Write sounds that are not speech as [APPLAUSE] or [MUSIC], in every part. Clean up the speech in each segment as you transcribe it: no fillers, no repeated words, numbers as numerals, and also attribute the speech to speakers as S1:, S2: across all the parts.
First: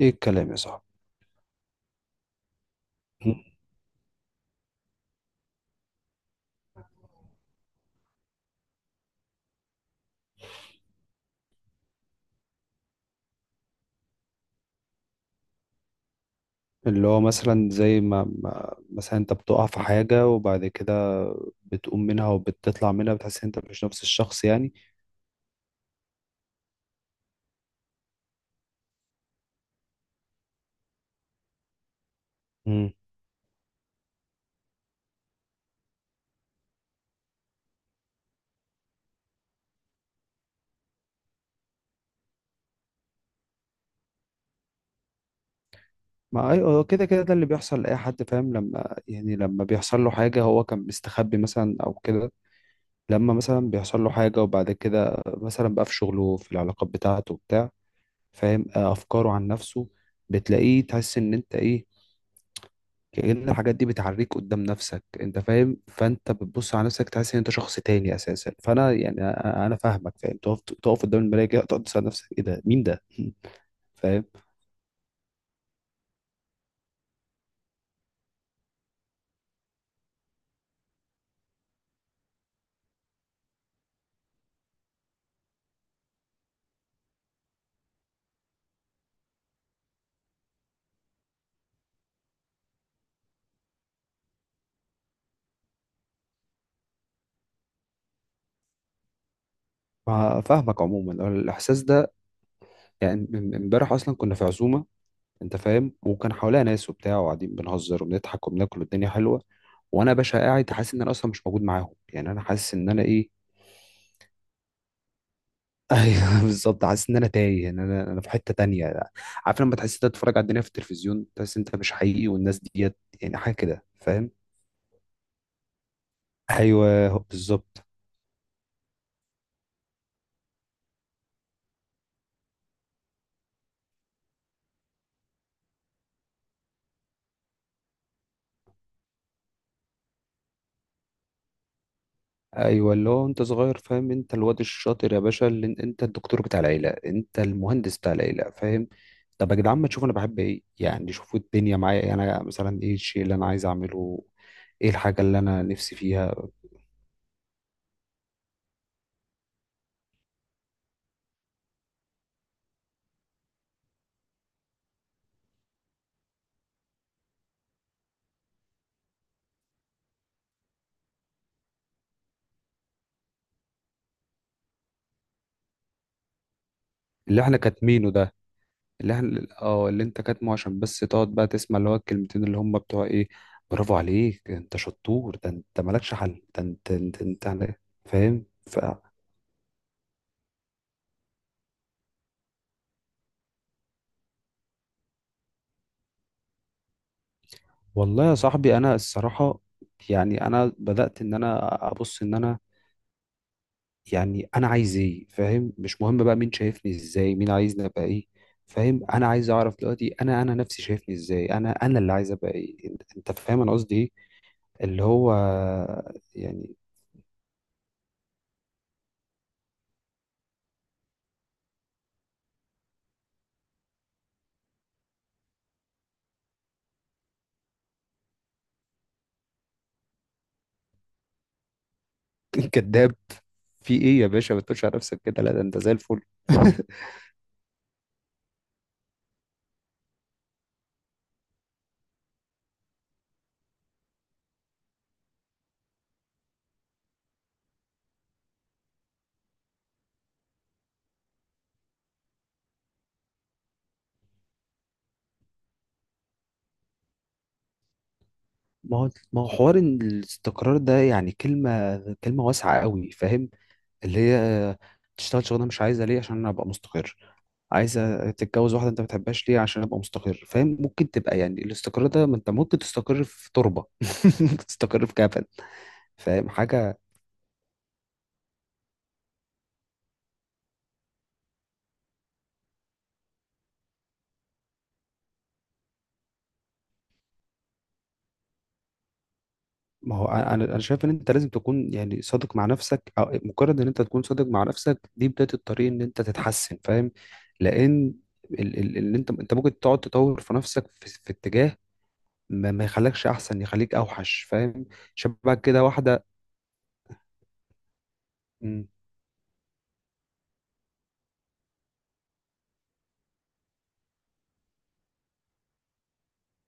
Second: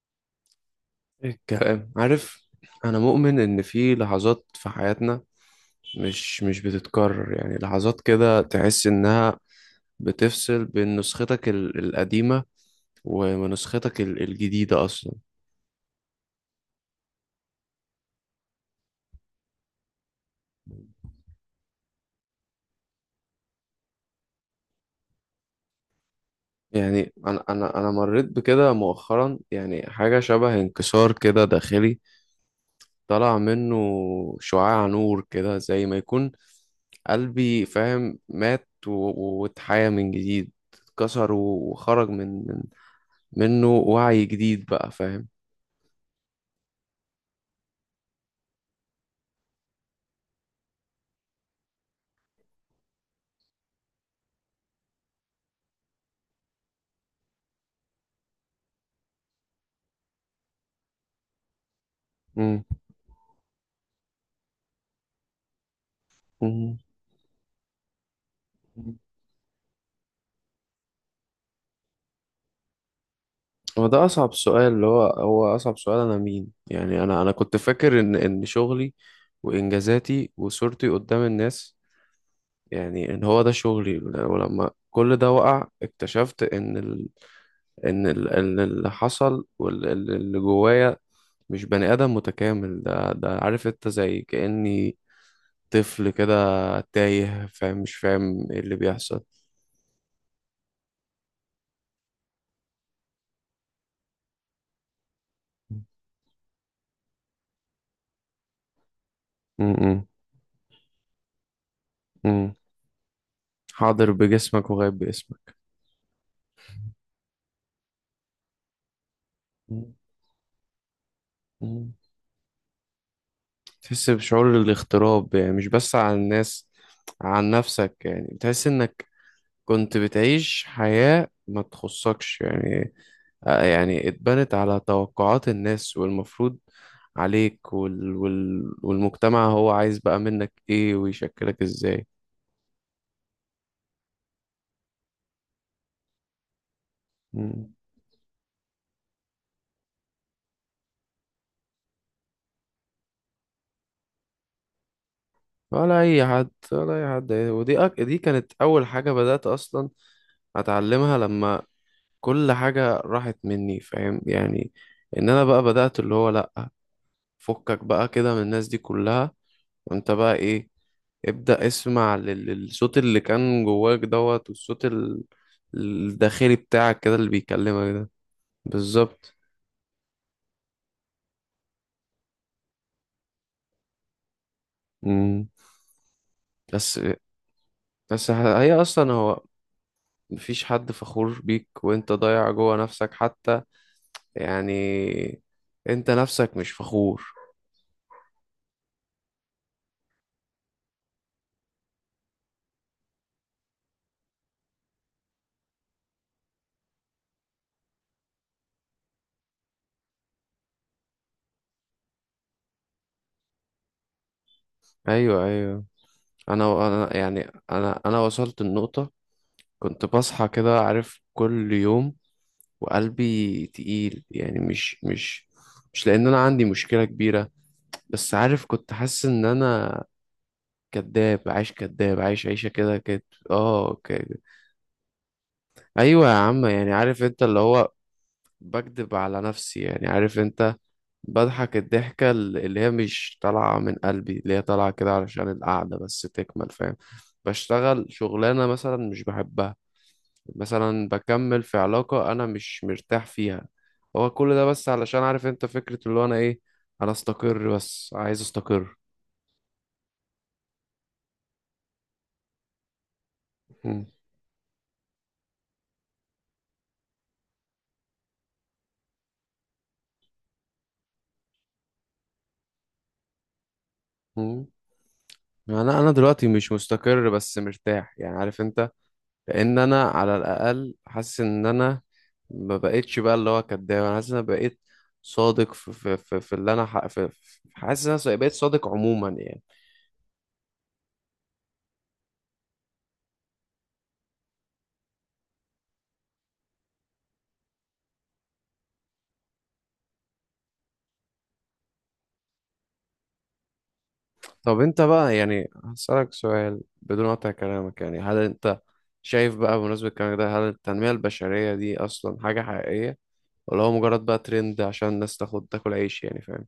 S1: ايه الكلام يا صاحبي؟
S2: إيه الكلام عارف. انا مؤمن ان في لحظات في حياتنا مش بتتكرر، يعني لحظات كده تحس انها بتفصل بين نسختك القديمة ونسختك الجديدة اصلا.
S1: اللي هو مثلا زي ما مثلا انت بتقع في حاجة وبعد كده بتقوم منها وبتطلع منها، بتحس ان انت مش نفس الشخص يعني.
S2: يعني انا مريت بكده مؤخرا، يعني حاجة شبه انكسار كده داخلي
S1: مم.
S2: طلع منه شعاع نور كده زي ما يكون قلبي فاهم، مات واتحيا من جديد، اتكسر وخرج منه وعي جديد بقى فاهم.
S1: ما اي هو كده ده اللي بيحصل لأي حد، فاهم؟ لما يعني لما بيحصل له حاجة هو كان مستخبي مثلا او كده، لما مثلا بيحصل له حاجة وبعد كده مثلا بقى في شغله، في العلاقات بتاعته وبتاع، فاهم؟ افكاره عن نفسه بتلاقيه، تحس ان انت ايه،
S2: مم.
S1: كأن الحاجات دي بتعريك قدام نفسك، انت فاهم؟ فانت بتبص
S2: مم.
S1: على نفسك تحس ان انت شخص تاني اساسا. فانا يعني انا فاهمك، فاهم؟ تقف قدام المراية كده، تقعد تسأل نفسك ايه ده، مين ده؟ [LAUGHS]
S2: هو ده
S1: فاهم.
S2: أصعب سؤال، اللي هو هو أصعب سؤال، أنا مين؟ يعني أنا كنت فاكر إن شغلي وإنجازاتي وصورتي قدام الناس، يعني إن هو ده شغلي. ولما كل ده وقع اكتشفت إن اللي حصل واللي جوايا مش بني آدم متكامل، ده عارف أنت زي كأني طفل كده تايه فاهم، مش فاهم إيه اللي بيحصل.
S1: فاهمك. عموما هو الاحساس ده يعني امبارح اصلا كنا في عزومة، انت فاهم، وكان حواليها ناس وبتاع، وقاعدين بنهزر وبنضحك وبناكل والدنيا حلوة،
S2: م- م-
S1: وانا يا باشا قاعد حاسس ان انا اصلا مش موجود معاهم. يعني انا
S2: م.
S1: حاسس ان انا ايه؟
S2: حاضر بجسمك وغايب باسمك.
S1: ايوه [LAUGHS] بالظبط. حاسس ان انا تايه، ان انا في حته تانية. عارف لما
S2: مم.
S1: تحس انت تتفرج على الدنيا في التلفزيون، تحس انت مش
S2: مم.
S1: حقيقي والناس ديت، يعني حاجه كده،
S2: تحس
S1: فاهم؟
S2: بشعور الاغتراب، يعني مش بس عن الناس،
S1: ايوه،
S2: عن
S1: بالظبط.
S2: نفسك، يعني بتحس انك كنت بتعيش حياة ما تخصكش يعني. آه، يعني اتبنت على توقعات الناس والمفروض عليك والمجتمع هو عايز بقى منك ايه ويشكلك ازاي.
S1: ايوه، اللي هو انت صغير، فاهم، انت الواد الشاطر يا باشا، اللي انت الدكتور بتاع العيله، انت
S2: مم.
S1: المهندس بتاع العيله، فاهم؟ طب يا جدعان ما تشوفوا انا بحب ايه؟ يعني شوفوا الدنيا معايا انا مثلا ايه الشيء اللي انا عايز اعمله، ايه الحاجه اللي انا نفسي
S2: ولا اي
S1: فيها؟
S2: حد ولا اي حد، ودي دي كانت اول حاجة بدأت اصلا اتعلمها لما كل حاجة راحت مني فاهم يعني، ان انا بقى بدأت اللي هو لأ، فكك بقى كده من الناس دي كلها، وانت بقى ايه، ابدأ اسمع للصوت اللي كان جواك دوت، والصوت الداخلي بتاعك كده اللي
S1: اللي احنا
S2: بيكلمك ده.
S1: كاتمينه ده، اللي
S2: بالظبط.
S1: احنا اه اللي انت كاتمه عشان بس تقعد بقى تسمع اللي هو الكلمتين اللي هم بتوع ايه، برافو عليك، انت شطور،
S2: مم.
S1: ده انت مالكش حل، ده انت
S2: بس
S1: انت إيه؟
S2: بس
S1: فاهم.
S2: هي
S1: ف،
S2: اصلا هو، مفيش حد فخور بيك وانت ضايع جوا نفسك حتى يعني، انت نفسك مش فخور.
S1: والله يا صاحبي انا الصراحة يعني انا بدأت ان انا ابص ان انا، يعني انا عايز ايه؟ فاهم؟ مش مهم بقى مين شايفني ازاي، مين عايزني ابقى ايه، فاهم؟ انا عايز اعرف دلوقتي انا، نفسي شايفني ازاي، انا اللي عايز ابقى ايه انت، فاهم انا قصدي ايه اللي هو
S2: ايوه، ايوه.
S1: يعني؟
S2: انا يعني انا وصلت النقطة، كنت بصحى كده عارف كل يوم وقلبي تقيل، يعني مش لأن أنا عندي مشكلة كبيرة، بس عارف كنت حاسس إن أنا كداب عايش، كداب عايش عيشة
S1: [LAUGHS]
S2: كده
S1: كداب؟
S2: كده.
S1: في
S2: اه
S1: ايه يا باشا؟ ما تقولش على نفسك كده، لا ده انت زي الفل.
S2: أيوة يا عم،
S1: [LAUGHS]
S2: يعني عارف أنت اللي هو بكدب على نفسي، يعني عارف أنت بضحك الضحكة اللي هي مش طالعة من قلبي، اللي هي طالعة كده علشان القعدة بس تكمل فاهم. بشتغل شغلانة مثلا مش بحبها، مثلا بكمل في علاقة أنا مش مرتاح فيها، هو كل ده بس علشان عارف أنت فكرة اللي هو أنا إيه. أنا أستقر، بس عايز أستقر.
S1: ما هو حوار إن الاستقرار ده يعني كلمة واسعة قوي، فاهم؟
S2: مم.
S1: اللي هي تشتغل شغلانة مش عايزة ليه؟ عشان انا ابقى مستقر. عايزة تتجوز واحدة انت ما بتحبهاش ليه؟ عشان ابقى مستقر. فاهم؟ ممكن تبقى يعني الاستقرار ده، ما انت ممكن تستقر في تربة، [LAUGHS] ممكن
S2: مم.
S1: تستقر في كفن.
S2: يعني أنا دلوقتي
S1: فاهم
S2: مش
S1: حاجة؟
S2: مستقر بس مرتاح، يعني عارف أنت. لأن أنا على الأقل حاسس إن أنا ما بقتش بقى اللي هو كداب، أنا حاسس إن أنا بقيت صادق في في في, في اللي أنا حاسس إن أنا بقيت صادق عموما يعني.
S1: ما هو انا انا شايف ان انت لازم تكون يعني صادق مع نفسك، او مجرد ان انت تكون صادق مع نفسك دي بداية الطريق ان انت تتحسن، فاهم؟ لان اللي انت ممكن تقعد تطور في نفسك في اتجاه ما يخليكش احسن، يخليك اوحش،
S2: طب
S1: فاهم؟
S2: انت بقى
S1: شباب
S2: يعني
S1: كده واحده.
S2: هسألك سؤال بدون قطع كلامك، يعني هل انت
S1: مم،
S2: شايف بقى بمناسبة الكلام ده، هل التنمية البشرية دي أصلا حاجة حقيقية، ولا هو مجرد بقى ترند عشان الناس تاخد تاكل عيش يعني فاهم؟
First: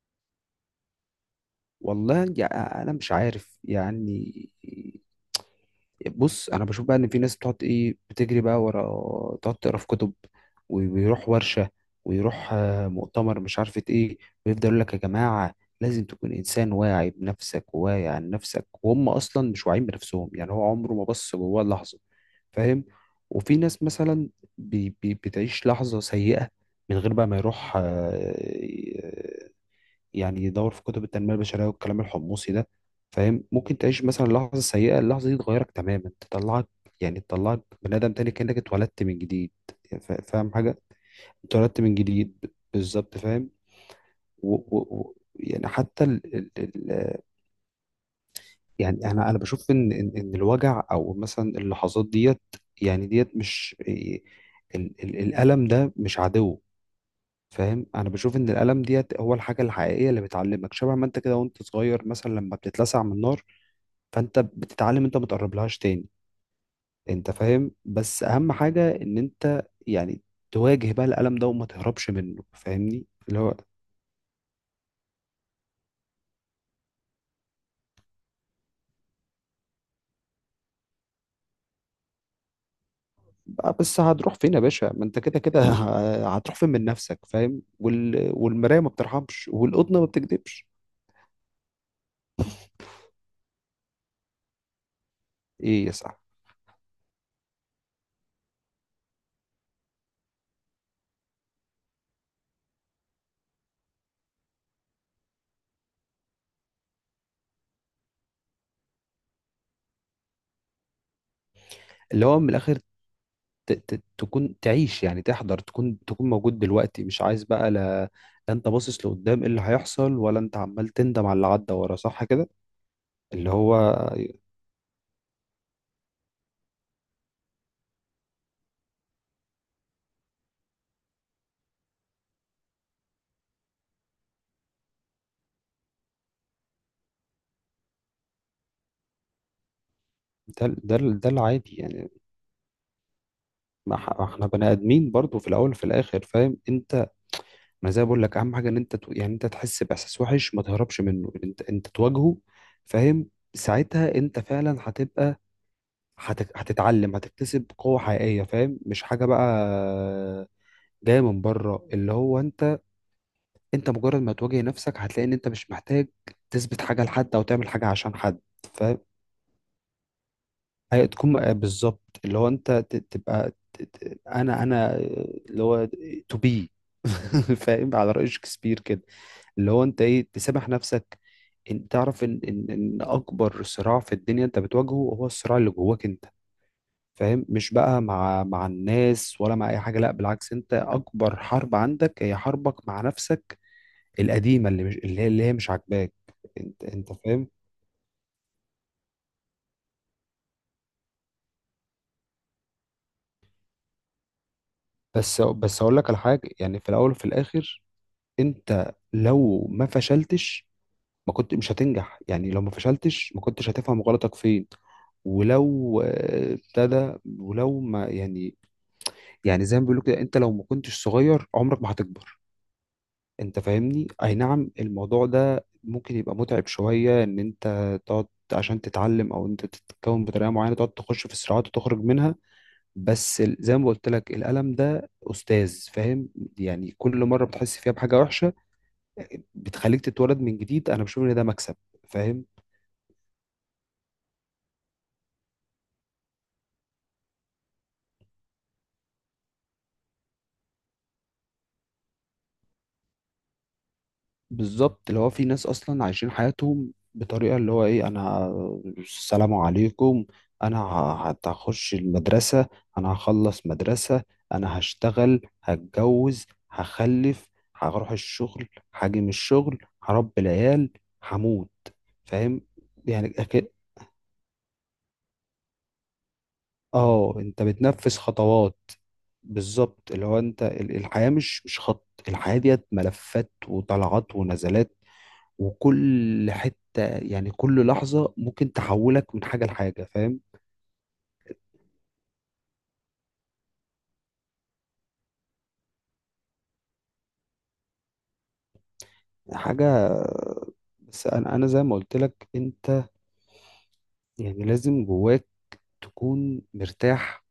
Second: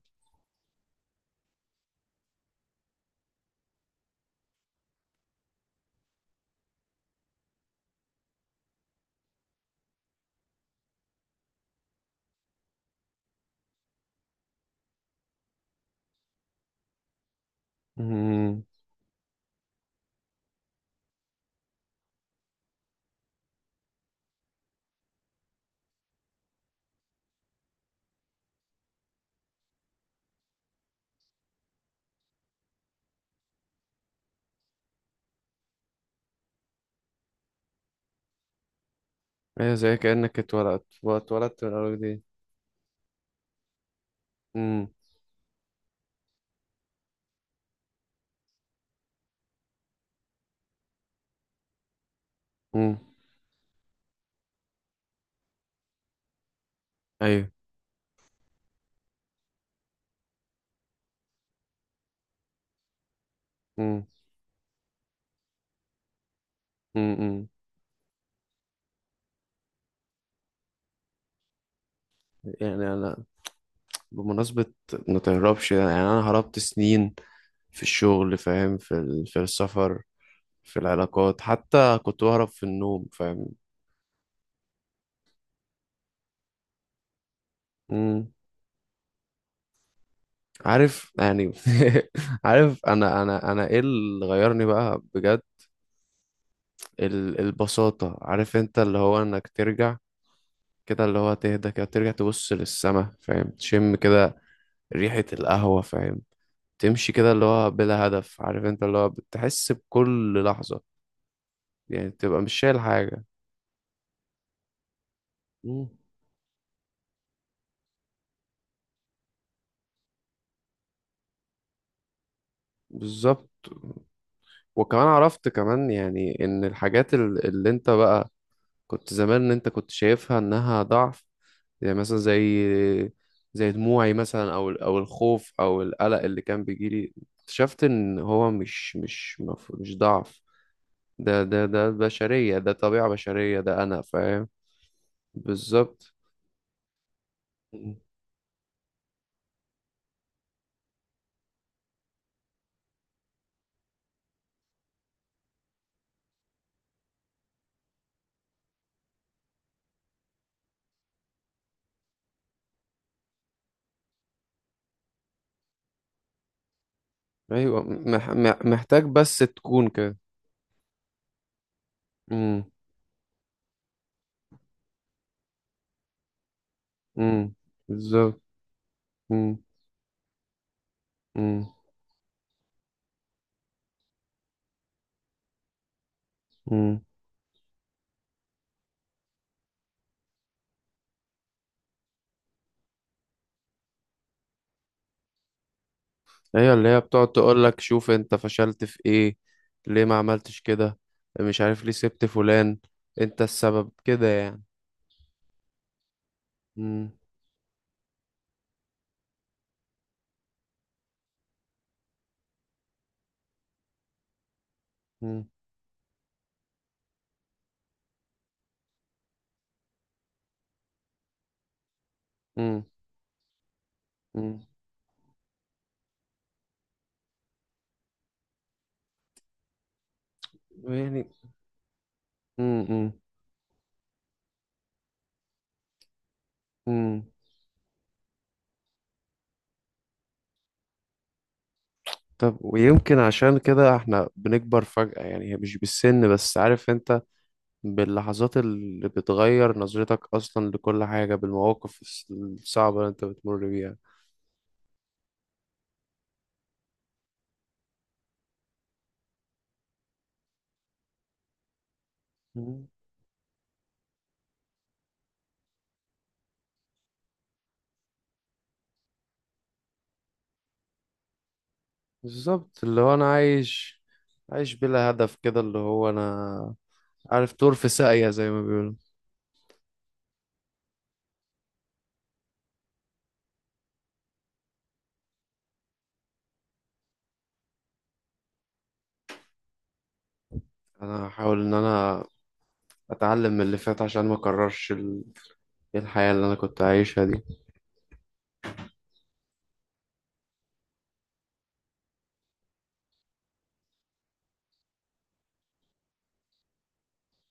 S1: والله انا مش عارف يعني. بص، انا بشوف بقى ان في ناس بتقعد ايه، بتجري بقى ورا، تقعد تقرا في كتب ويروح ورشه، ويروح مؤتمر مش عارفه ايه، ويفضل يقول لك يا جماعه لازم تكون انسان واعي بنفسك وواعي عن
S2: امم.
S1: نفسك، وهم اصلا مش واعيين بنفسهم، يعني هو عمره ما بص جواه لحظه، فاهم؟ وفي ناس مثلا بي بي بتعيش لحظه سيئه من غير بقى ما يروح يعني يدور في كتب التنمية البشرية والكلام الحمصي ده، فاهم؟ ممكن تعيش مثلا لحظة سيئة، اللحظة دي تغيرك تماما، تطلعك يعني تطلعك بني آدم تاني كأنك اتولدت من جديد.
S2: ايه، زي كأنك
S1: فاهم حاجة؟
S2: اتولدت من
S1: اتولدت من
S2: الأول دي.
S1: جديد بالظبط، فاهم؟ و و
S2: امم.
S1: و يعني حتى ال ال ال يعني انا بشوف ان إن الوجع او مثلا اللحظات ديت،
S2: امم.
S1: يعني ديت مش ال ال الألم ده مش عدو،
S2: ايوه.
S1: فاهم؟ انا بشوف ان الالم ديت هو الحاجه الحقيقيه اللي بتعلمك، شبه ما انت كده وانت صغير مثلا لما بتتلسع من النار،
S2: امم.
S1: فانت بتتعلم انت ما تقربلهاش تاني، انت
S2: امم.
S1: فاهم؟ بس اهم حاجه ان انت يعني تواجه بقى الالم ده وما تهربش منه،
S2: يعني
S1: فاهمني؟
S2: أنا،
S1: اللي هو
S2: بمناسبة ما تهربش، يعني أنا هربت سنين في الشغل فاهم، في السفر في العلاقات، حتى كنت بهرب في النوم فاهم؟
S1: بقى بس هتروح فين يا باشا؟ ما انت كده كده، [LAUGHS] هتروح فين من نفسك؟ فاهم؟ وال... والمرايه ما بترحمش، والقطنه ما بتكذبش.
S2: عارف يعني [LAUGHS] عارف انا ايه اللي غيرني بقى بجد.
S1: ايه يا صاحبي؟
S2: البساطة، عارف انت اللي هو انك ترجع كده، اللي هو تهدى كده ترجع تبص للسما فاهم، تشم كده ريحة القهوة فاهم، تمشي كده اللي هو بلا هدف عارف انت، اللي هو بتحس بكل لحظة يعني
S1: اللي هو
S2: تبقى
S1: من
S2: مش
S1: الاخر،
S2: شايل حاجة.
S1: تكون تعيش، يعني تحضر،
S2: مم.
S1: تكون موجود دلوقتي، مش عايز بقى لا انت باصص لقدام ايه اللي هيحصل، ولا انت عمال تندم على اللي عدى ورا، صح كده؟ اللي
S2: بالظبط.
S1: هو
S2: وكمان عرفت كمان، يعني ان الحاجات اللي انت بقى كنت زمان ان انت كنت شايفها انها ضعف، يعني مثلا زي دموعي مثلا او الخوف او القلق اللي كان بيجيلي، اكتشفت ان هو مش ضعف.
S1: ده ده ده
S2: ده ده
S1: العادي
S2: ده
S1: يعني.
S2: بشرية، ده طبيعة بشرية، ده
S1: ما
S2: انا
S1: احنا
S2: فاهم.
S1: بني ادمين برضو في الاول وفي
S2: بالظبط.
S1: الاخر، فاهم انت؟ ما
S2: مم.
S1: زي ما بقول لك، اهم حاجه ان انت يعني انت تحس باحساس وحش ما تهربش منه، انت تواجهه، فاهم؟ ساعتها انت فعلا هتبقى هتتعلم، هتكتسب قوة حقيقية، فاهم؟ مش حاجة بقى جاية من بره، اللي هو انت، مجرد ما تواجه نفسك هتلاقي ان انت مش محتاج تثبت حاجه لحد او تعمل
S2: ايوه،
S1: حاجه عشان حد.
S2: محتاج بس تكون كده.
S1: فهتكون بالظبط اللي هو
S2: امم.
S1: انت ت- تبقى ت- ت- انا انا اللي هو تو بي،
S2: امم.
S1: [LAUGHS] فاهم؟ على رأي
S2: بالظبط.
S1: شكسبير كده،
S2: امم.
S1: اللي هو انت ايه تسامح نفسك،
S2: امم.
S1: ان تعرف ان اكبر صراع في الدنيا انت بتواجهه هو الصراع اللي جواك انت،
S2: امم.
S1: فاهم؟ مش بقى مع الناس ولا مع اي حاجه، لا بالعكس، انت اكبر حرب عندك هي حربك مع نفسك القديمه اللي مش اللي هي اللي هي مش عاجباك.
S2: هي
S1: انت
S2: اللي هي
S1: انت
S2: بتقعد
S1: فاهم.
S2: تقول لك شوف انت فشلت في ايه، ليه ما عملتش كده، مش عارف ليه سبت فلان، انت السبب كده
S1: بس اقول لك على حاجه، يعني في
S2: يعني.
S1: الاول وفي الاخر انت لو ما فشلتش ما كنت مش هتنجح، يعني لو ما فشلتش ما كنتش هتفهم غلطك فين.
S2: مم.
S1: ولو ابتدى، ولو ما يعني، يعني زي ما بيقولوا كده انت لو ما كنتش صغير عمرك ما هتكبر،
S2: مم.
S1: انت فاهمني؟ اي
S2: مم.
S1: نعم الموضوع ده ممكن يبقى متعب شويه ان انت تقعد عشان تتعلم، او انت تتكون بطريقه معينه، تقعد
S2: يعني
S1: تخش في صراعات وتخرج منها.
S2: مم. مم.
S1: بس زي ما قلت لك الألم ده أستاذ، فاهم؟ يعني كل
S2: مم.
S1: مرة بتحس فيها بحاجة وحشة، بتخليك تتولد من جديد. أنا بشوف إن ده مكسب، فاهم؟
S2: طب ويمكن عشان كده احنا بنكبر فجأة، يعني هي مش بالسن بس عارف انت، باللحظات اللي بتغير نظرتك اصلا لكل حاجة، بالمواقف الصعبة اللي انت بتمر بيها.
S1: بالظبط. اللي هو في ناس أصلا عايشين حياتهم بطريقة اللي هو إيه؟ أنا السلام عليكم، أنا هخش المدرسة،
S2: مم.
S1: أنا هخلص مدرسة، أنا هشتغل، هتجوز، هخلف، هروح الشغل، هاجي من الشغل، هربي العيال، هموت. فاهم
S2: بالظبط، اللي هو انا
S1: يعني؟
S2: عايش، عايش بلا هدف كده، اللي هو انا
S1: اه
S2: عارف
S1: انت
S2: طور في
S1: بتنفذ
S2: ساقية زي ما
S1: خطوات.
S2: بيقولوا.
S1: بالظبط، اللي هو انت الحياة مش خط، الحياة ديت ملفات وطلعات ونزلات، وكل حتة يعني كل لحظة ممكن تحولك من حاجة لحاجة، فاهم؟
S2: انا هحاول ان انا اتعلم من اللي فات، عشان ما اكررش الحياة اللي انا كنت عايشها دي.
S1: حاجة، بس انا زي ما قلت لك، انت يعني لازم جواك تكون مرتاح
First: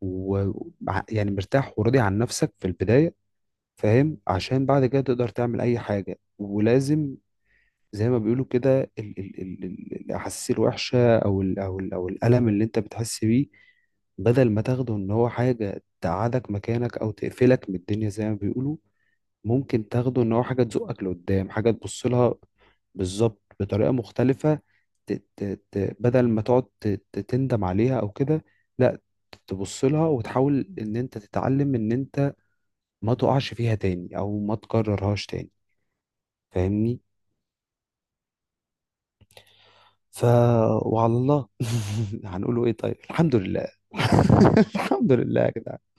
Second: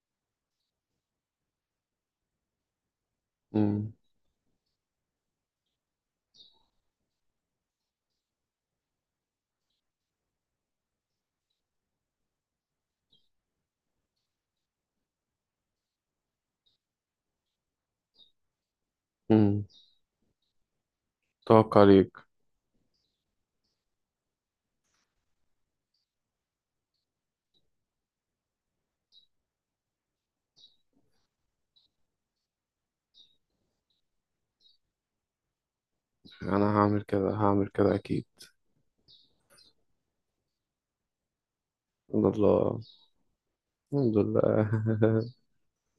S1: و يعني مرتاح وراضي عن نفسك في البداية،
S2: مم.
S1: فاهم؟ عشان بعد كده تقدر تعمل اي حاجة. ولازم زي ما بيقولوا كده الأحاسيس الوحشة أو ال أو ال أو الألم اللي أنت بتحس بيه، بدل ما تاخده إن هو حاجة تقعدك مكانك أو تقفلك من الدنيا زي ما بيقولوا،
S2: مم.
S1: ممكن تاخده إن هو حاجة تزقك لقدام، حاجة
S2: توقع
S1: تبص
S2: عليك.
S1: لها بالظبط بطريقة مختلفة، ت ت ت بدل ما تقعد ت ت تندم عليها أو كده، لا، تبص لها وتحاول إن أنت تتعلم إن أنت ما تقعش فيها تاني أو ما تكررهاش تاني،
S2: انا
S1: فاهمني؟
S2: هعمل كده، هعمل كده اكيد.
S1: ف، وعلى الله [LAUGHS]
S2: الحمد
S1: هنقوله ايه؟
S2: لله.
S1: طيب الحمد لله.
S2: الحمد
S1: [LAUGHS] الحمد
S2: لله. [LAUGHS]
S1: لله يا جدعان.